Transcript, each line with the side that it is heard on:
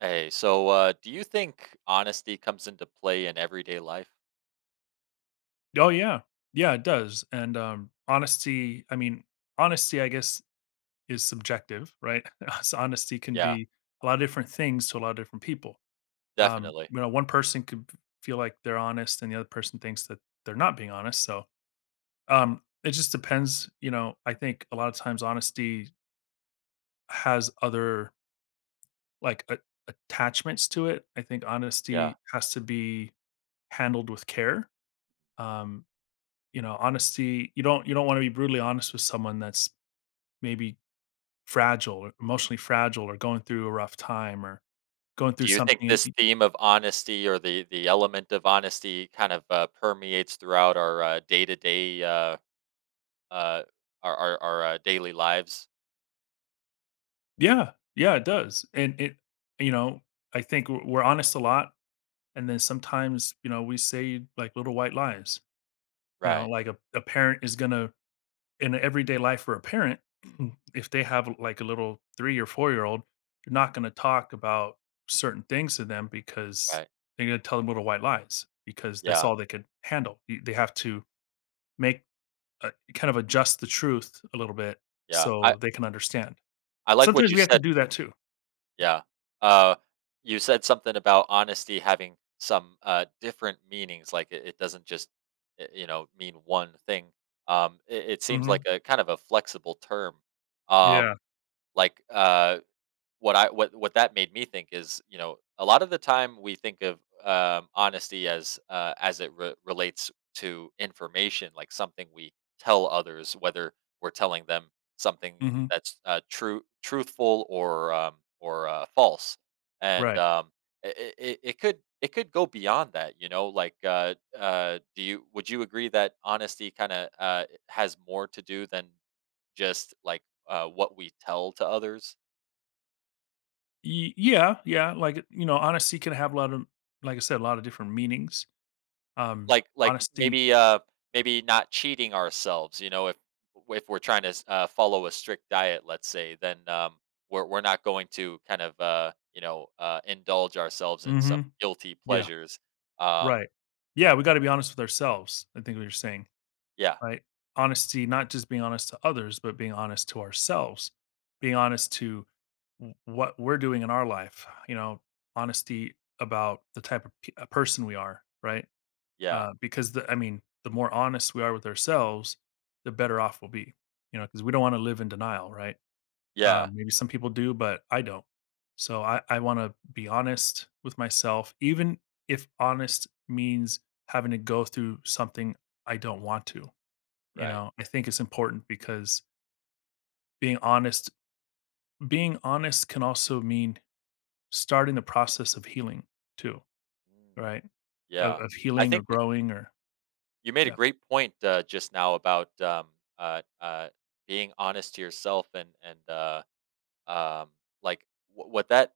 right: Hey, so do you think honesty comes into play in everyday life?
left: Oh yeah. Yeah, it does. And honesty, I mean, honesty I guess is subjective, right? So honesty can
right: Yeah,
left: be a lot of different things to a lot of different people.
right: definitely.
left: One person could b- feel like they're honest and the other person thinks that they're not being honest. So, it just depends, you know, I think a lot of times honesty has other like a- attachments to it. I think
right: Yeah.
left: honesty has to be handled with care. Um You know, honesty you don't wanna be brutally honest with someone that's maybe fragile or emotionally fragile or going through a rough time or going through
right: Do you think
left: something and
right: this
left: y
right: theme of honesty or the element of honesty kind of permeates throughout our day-to-day uh, our daily lives?
left: Yeah, yeah, it does, and you know, I think we're honest a lot, and then sometimes, you know, we say, like, little white lies, you know,
right: Right.
left: like a parent is gonna in everyday life for a parent, if they have like a little 3 or 4-year-old, you're not gonna
right: Mm-hmm.
left: talk about certain things to them because
right: Right.
left: they're gonna tell them little white lies because that's
right: Yeah.
left: all they could handle. Y They have to make a kind of adjust the truth a little bit
right: Yeah.
left: so they can understand.
right: I like what
left: Sometimes
right: you
left: we have to
right: said.
left: do that too.
right: Yeah. Uh, you said something about honesty having some different meanings. Like it doesn't just, you know, mean one thing. It, it seems
left: Mhm.
right: like a kind of a flexible term.
left: Yeah.
right: Um, like, uh, what I what that made me think is, you know, a lot of the time we think of honesty as it relates to information, like something we tell others, whether we're telling them something
left: Mhm.
right: that's true, truthful, or false, and
left: Right.
right: um, it, it, it could go beyond that. You know, do you would you agree that honesty kind of has more to do than just like what we tell to others?
left: Yeah, like, you know, honesty can have a lot of like I said, a lot of different meanings. Um,
right: Like
left: honesty
right: maybe, maybe not cheating ourselves, you know, if we're trying to s follow a strict diet, let's say, then we're not going to kind of, you know, indulge ourselves in some
left: Mhm.
right: guilty
left: Yeah.
right: pleasures. Um,
left: Right. Yeah, we gotta be honest with ourselves, I think what you're saying,
right: yeah,
left: right? Honesty, not just being honest to others, but being honest to ourselves, being honest to what we're doing in our life, you know, honesty about the type of person we are, right?
right: yeah,
left: I mean, the more honest we are with ourselves, the better off we'll be, you know, because we don't want to live in denial, right?
right: yeah,
left: Maybe some people do, but I don't. So I want to be honest with myself, even if honest means having to go through something I don't want to. You
right: right.
left: know, I think it's important because being honest, being honest can also mean starting the process of healing too,
right: Mm,
left: right?
right: yeah.
left: Of
right: I
left: healing or
right: think you
left: growing or
right: you made a
left: yeah.
right: great point, just now about, uh, uh, being honest to yourself and, um, like, wh what that.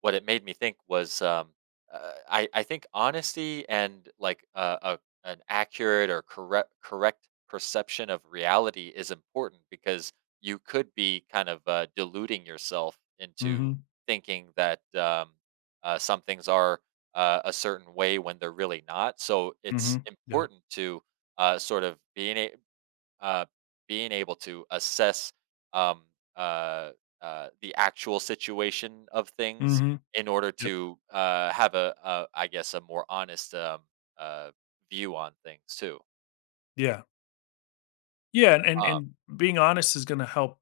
right: What it made me think was, I think honesty and, like, a an accurate or correct correct perception of reality is important because you could be kind of, deluding yourself
left: Mm-hmm.
right: into thinking that, some things are, a certain way when they're really not, so
left: Mm-hmm.
right: it's
left: Yeah.
right: important to, sort of being a uh, being able to assess um, uh, the actual situation of things
left: Mm-hmm.
right: in order
left: Yep.
right: to have a, I guess, a more honest uh, view on things too.
left: Yeah. Yeah, and and
right: Um,
left: and being honest is gonna help,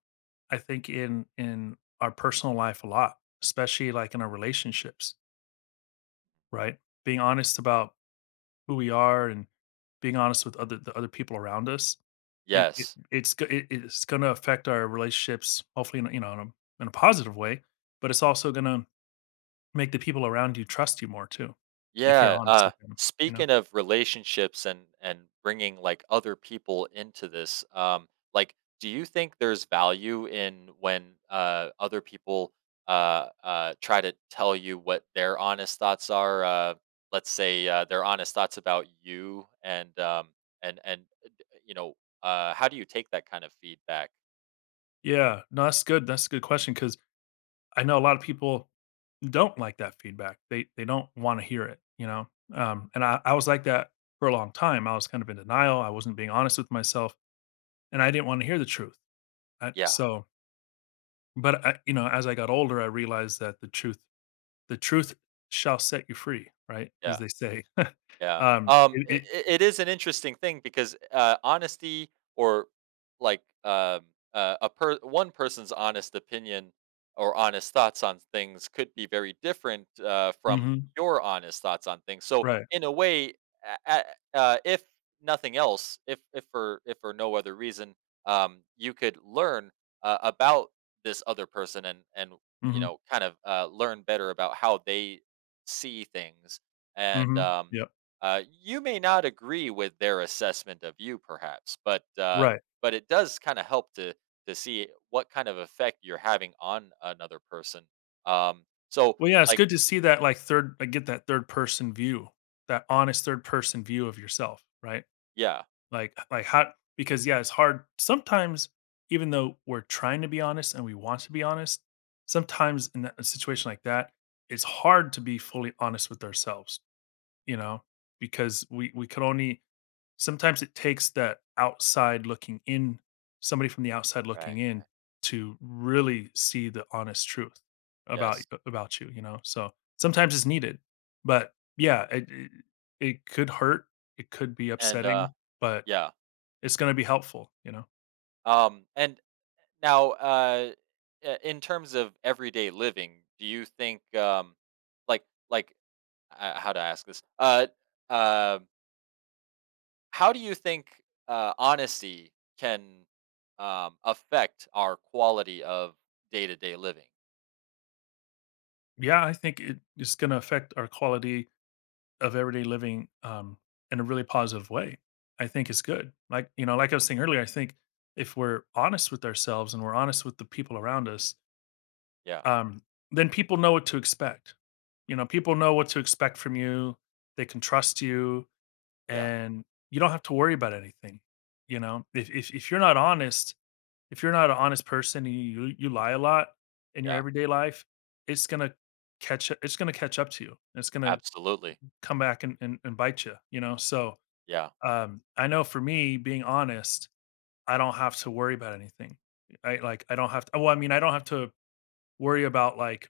left: I think, in our personal life a lot, especially like in our relationships, right? Being honest about who we are and being honest with other the other people around us,
right: yes.
left: it, it's gonna affect our relationships, hopefully, in a, you know, in a positive way. But it's also gonna make the people around you trust you more too, if you're
right: Yeah,
left: honest with them. You know?
right: speaking of relationships and bringing, like, other people into this, like, do you think there's value in when, other people, try to tell you what their honest thoughts are? Let's say, their honest thoughts about you, and, d you know, how do you take that kind of feedback?
left: Yeah, no, that's good. That's a good question because I know a lot of people don't like that feedback. They don't want to hear it, you know. I was like that for a long time. I was kind of in denial. I wasn't being honest with myself, and I didn't want to hear the truth. I,
right: Yeah,
left: so, but I, you know, as I got older, I realized that the truth shall set you free, right? As
right: yeah.
left: they say.
right: Yeah.
left: It, it
right: It is an interesting thing because honesty or like a one person's honest opinion or honest thoughts on things could be very different from
left: hmm
right: your honest thoughts on things. So
left: right.
right: in a way, a- if nothing else, if for if for no other reason, you could learn about this other person and you
left: hmm
right: know kind of learn better about how they see things and
left: hmm Yep.
right: you may not agree with their assessment of you, perhaps, but
left: Right.
right: but it does kind of help to see what kind of effect you're having on another person. Um, so,
left: Well, yeah, it's
right: like,
left: good to see that like third, like, get that third person view, that honest third person view of yourself, right?
right: yeah,
left: Like how because yeah, it's hard sometimes even though we're trying to be honest and we want to be honest, a situation like that, it's hard to be fully honest with ourselves, you know, because we could only sometimes it takes that outside looking in, somebody from the outside looking
right: right,
left: in to really see the honest truth about
right: yes,
left: you, you know. So sometimes it's needed, but yeah, it could hurt, it could be
right: and
left: upsetting, but
right: yeah,
left: it's gonna be helpful, you know?
right: and now, in terms of everyday living, do you think, like, like, how to ask this? Um How do you think honesty can affect our quality of day to day living?
left: Yeah, I think it's gonna affect our quality of everyday living, in a really positive way. I think it's good. Like, you know, like I was saying earlier, I think if we're honest with ourselves and we're honest with the people around us,
right: Yeah,
left: um, then people know what to expect. You know, people know what to expect from you. They can trust you
right: yeah,
left: and you don't have to worry about anything, you know? If you're not honest if you're not an honest person and you lie a lot in your
right: yeah,
left: everyday life, it's gonna it's gonna catch up to you. It's gonna
right: absolutely.
left: come back and and bite you, you know? So,
right: Yeah,
left: I know for me, being honest, I don't have to worry about anything. I don't have to well, I mean, I don't have to worry about, like,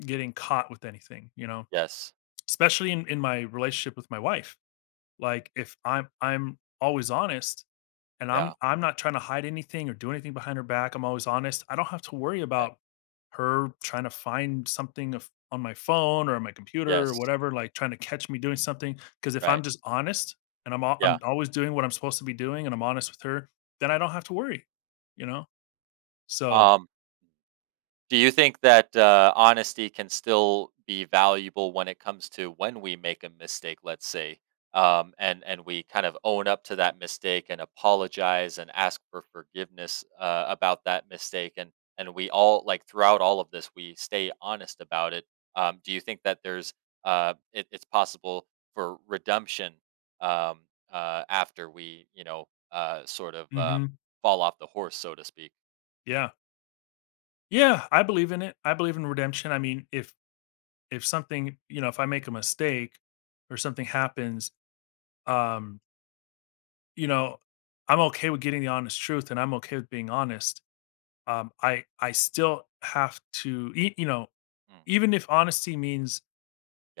left: getting caught with anything, you know?
right: yes,
left: Especially in my relationship with my wife.
right: mhm,
left: Like, if I'm I'm always honest and
right: yeah,
left: I'm not trying to hide anything or do anything behind her back. I'm always honest. I don't have to worry
right: okay,
left: about her trying to find something on my phone or on my computer or
right: yes,
left: whatever, like trying to catch me doing something. Because if I'm
right: right,
left: just honest and
right: yeah.
left: I'm always doing what I'm supposed to be doing and I'm honest with her, then I don't have to worry, you know. So,
right: Um, do you think that honesty can still be valuable when it comes to when we make a mistake, let's say, and we kind of own up to that mistake and apologize and ask for forgiveness about that mistake, and we all like throughout all of this we stay honest about it. Do you think that there's it, it's possible for redemption um, after we you know sort of
left: mhm,
right: fall off the horse, so to speak?
left: yeah, yeah, I believe in it. I believe in redemption. I mean, if something, you know, if I make a mistake or something happens, um, you know, I'm okay with getting the honest truth and I'm okay with being honest. I still have to, you know,
right: Mm,
left: even if honesty means,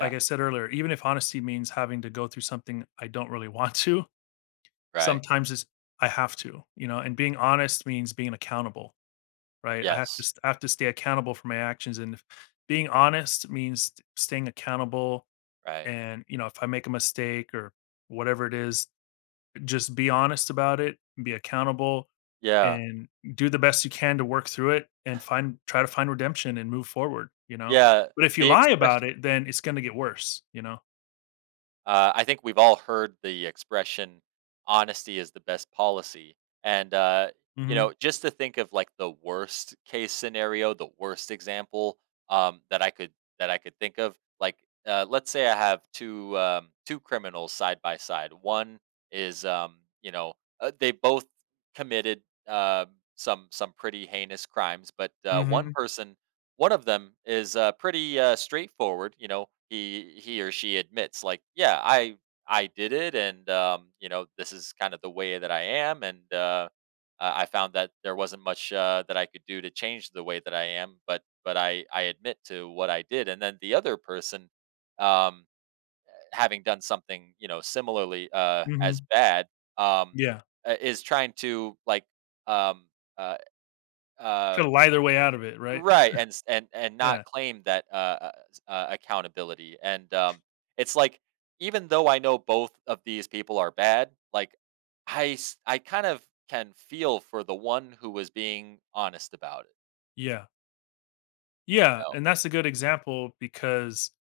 left: like I said earlier, even if honesty means having to go through something I don't really want to,
right: Right.
left: sometimes it's, I have to, you know, and being honest means being accountable, right?
right: Yes.
left: I have to stay accountable for my actions, and if being honest means staying accountable.
right: Right.
left: And you know, if I make a mistake or whatever it is, just be honest about it, be accountable,
right: Yeah.
left: and do the best you can to work through it and find try to find redemption and move forward, you know?
right: Yeah,
left: But if you
right: the
left: lie
right: expression.
left: about it, then it's gonna get worse, you know?
right: Uh, I think we've all heard the expression, "Honesty is the best policy." And, you
left: Mhm,
right: know, just to think of, like, the worst case scenario, the worst example, um, that I could that I could think of, like, let's say I have 2, 2 criminals side by side. One is, you know, they both committed, uh, some pretty heinous crimes, but,
left: mhm,
right: one of them is, pretty, straightforward, you know, he or she admits, like, "Yeah, I did it, and, you know, this is kind of the way that I am, and, I found that there wasn't much, that I could do to change the way that I am, but I admit to what I did." And then the other person, um, having done something, you know, similarly, as
left: mhm,
right: bad, um,
left: yeah.
right: is trying to, like, um, uh, uh
left: Try to lie their way out of it, right?
right: Right, and s and not
left: Yeah,
right: claim that, s accountability, and, it's like, even though I know both of these people are bad, like, I kind of can feel for the one who was being honest about it,
left: yeah,
right: you
left: yeah,
right: know?
left: and that's a good example because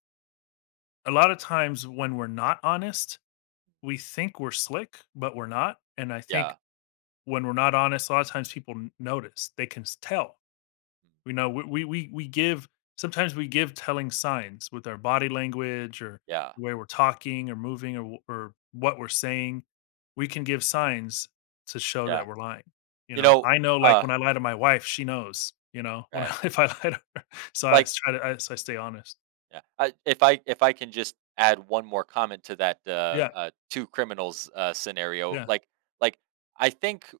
left: a lot of times when we're not honest, we think we're slick, but we're not, and I
right: Yeah.
left: think when we're not honest, a lot of times people n notice, they can s tell.
right: Mm,
left: We know we give sometimes we give telling signs with our body language or
right: yeah.
left: the way we're talking or moving or what we're saying. We can
right: Mhm,
left: give signs to show
right: yeah.
left: that we're lying. You
right: You
left: know,
right: know
left: I know like
right: uh,
left: when I lie to my wife, she knows, you know, when I
right: right.
left: if I lie to her. So I
right: Like
left: s- try to I so I stay honest.
right: yeah, I if I if I can just add one more comment to that,
left: Yeah,
right: 2 criminals, scenario,
left: yeah.
right: like like, I think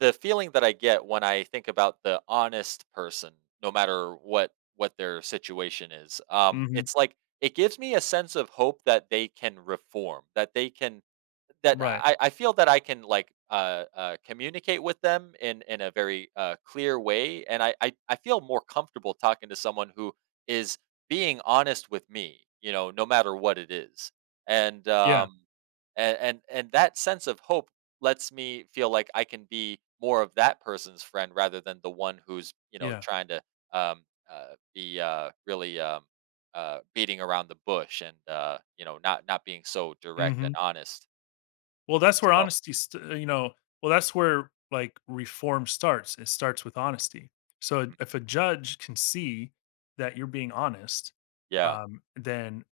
right: the feeling that I get when I think about the honest person, no matter what their situation is,
left: Mhm.
right: it's like it gives me a sense of hope that they can reform, that they can that
left: Right.
right: I feel that I can, like, communicate with them in a very, clear way, and I feel more comfortable talking to someone who is being honest with me, you know, no matter what it is. And,
left: Yeah.
right: um, and that sense of hope lets me feel like I can be more of that person's friend rather than the one who's, you know,
left: Yeah.
right: trying to, um, be, really, beating around the bush and, you know, not not being so direct and
left: Mhm.
right: honest.
left: Well, that's where
right: So,
left: honesty, st- you know, well, that's where like reform starts. It starts with honesty. So
right: mm,
left: if a judge can see that you're being honest,
right: yeah,
left: then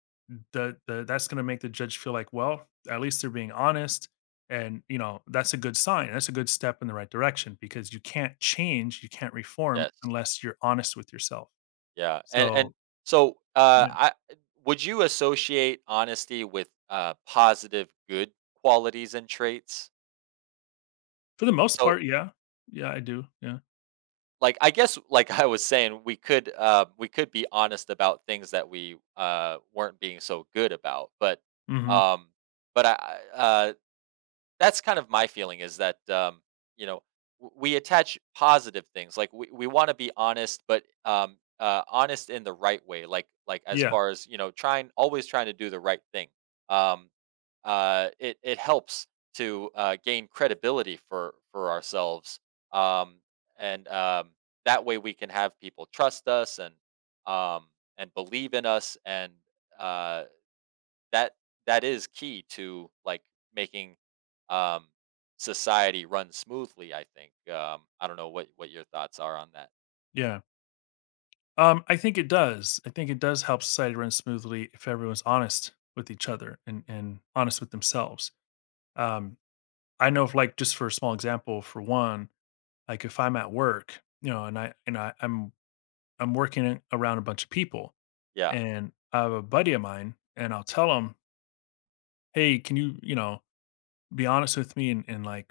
left: the that's going to make the judge feel like, well, at least they're being honest, and you know that's a good sign. That's a good step in the right direction because you can't change, you can't reform
right: yes,
left: unless you're honest with yourself.
right: yeah, and
left: So
right: so,
left: yeah,
right: I would you associate honesty with positive, good qualities and traits?
left: for the most
right: So,
left: part, yeah, yeah,
right: mm,
left: I do. Yeah,
right: like, I guess, like I was saying, we could be honest about things that we weren't being so good about,
left: hmm
right: um, but I I- uh, that's kind of my feeling is that you know we attach positive things like we want to be honest but honest in the right way like as
left: yeah,
right: far as you know trying always trying to do the right thing um, it, it helps to gain credibility for ourselves um, and that way we can have people trust us um, and believe in us and uh, that that is key to like making um, society run smoothly. I think. I don't know what your thoughts are on that.
left: yeah. I think it does. I think it does help society run smoothly if everyone's honest with each other and honest with themselves. Um, I know if like just for a small example, for one, like if I'm at work, you know, and I'm working around a bunch of people,
right: Yeah,
left: and I have a buddy of mine, and I'll tell him, hey, can you you know be honest with me and like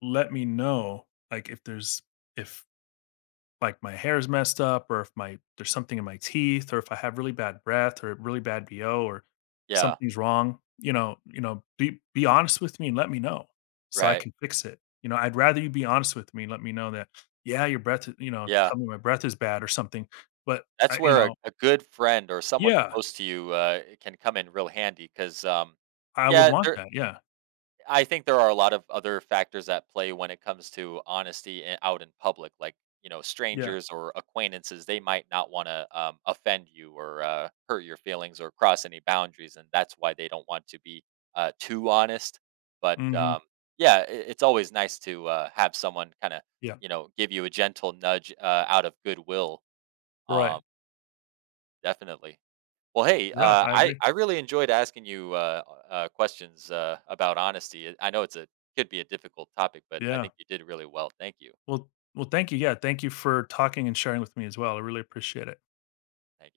left: let me know like if there's if like my hair's messed up or if my there's something in my teeth or if I have really bad breath or really bad BO or
right: yeah,
left: something's wrong, you know, be honest with me and let me know so I
right: right,
left: can fix it. You know, I'd rather you be honest with me and let me know that, yeah, your you know,
right: yeah.
left: tell me my breath is bad or something. But
right: That's
left: I, you
right: where
left: know,
right: a good friend or someone
left: yeah,
right: close to you can come in real handy because,
left: I would
right: yeah,
left: want
right: there
left: that. Yeah.
right: I think there are a lot of other factors at play when it comes to honesty and out in public, like you know,
left: Yeah.
right: strangers or acquaintances. They might not want to offend you or hurt your feelings or cross any boundaries, and that's why they don't want to be too honest. But
left: hmm
right: yeah, it, it's always nice to have someone kind of
left: Yeah.
right: you know give you a gentle nudge out of goodwill.
left: Right.
right: Um, definitely. Well, hey,
left: Yeah. I agree.
right: I really enjoyed asking you questions about honesty. I know it's a could be a difficult topic, but I
left: Yeah.
right: think you did really well. Thank you.
left: Well, well, thank you. Yeah. Thank you for talking and sharing with me as well. I really appreciate it.
right: Thank you.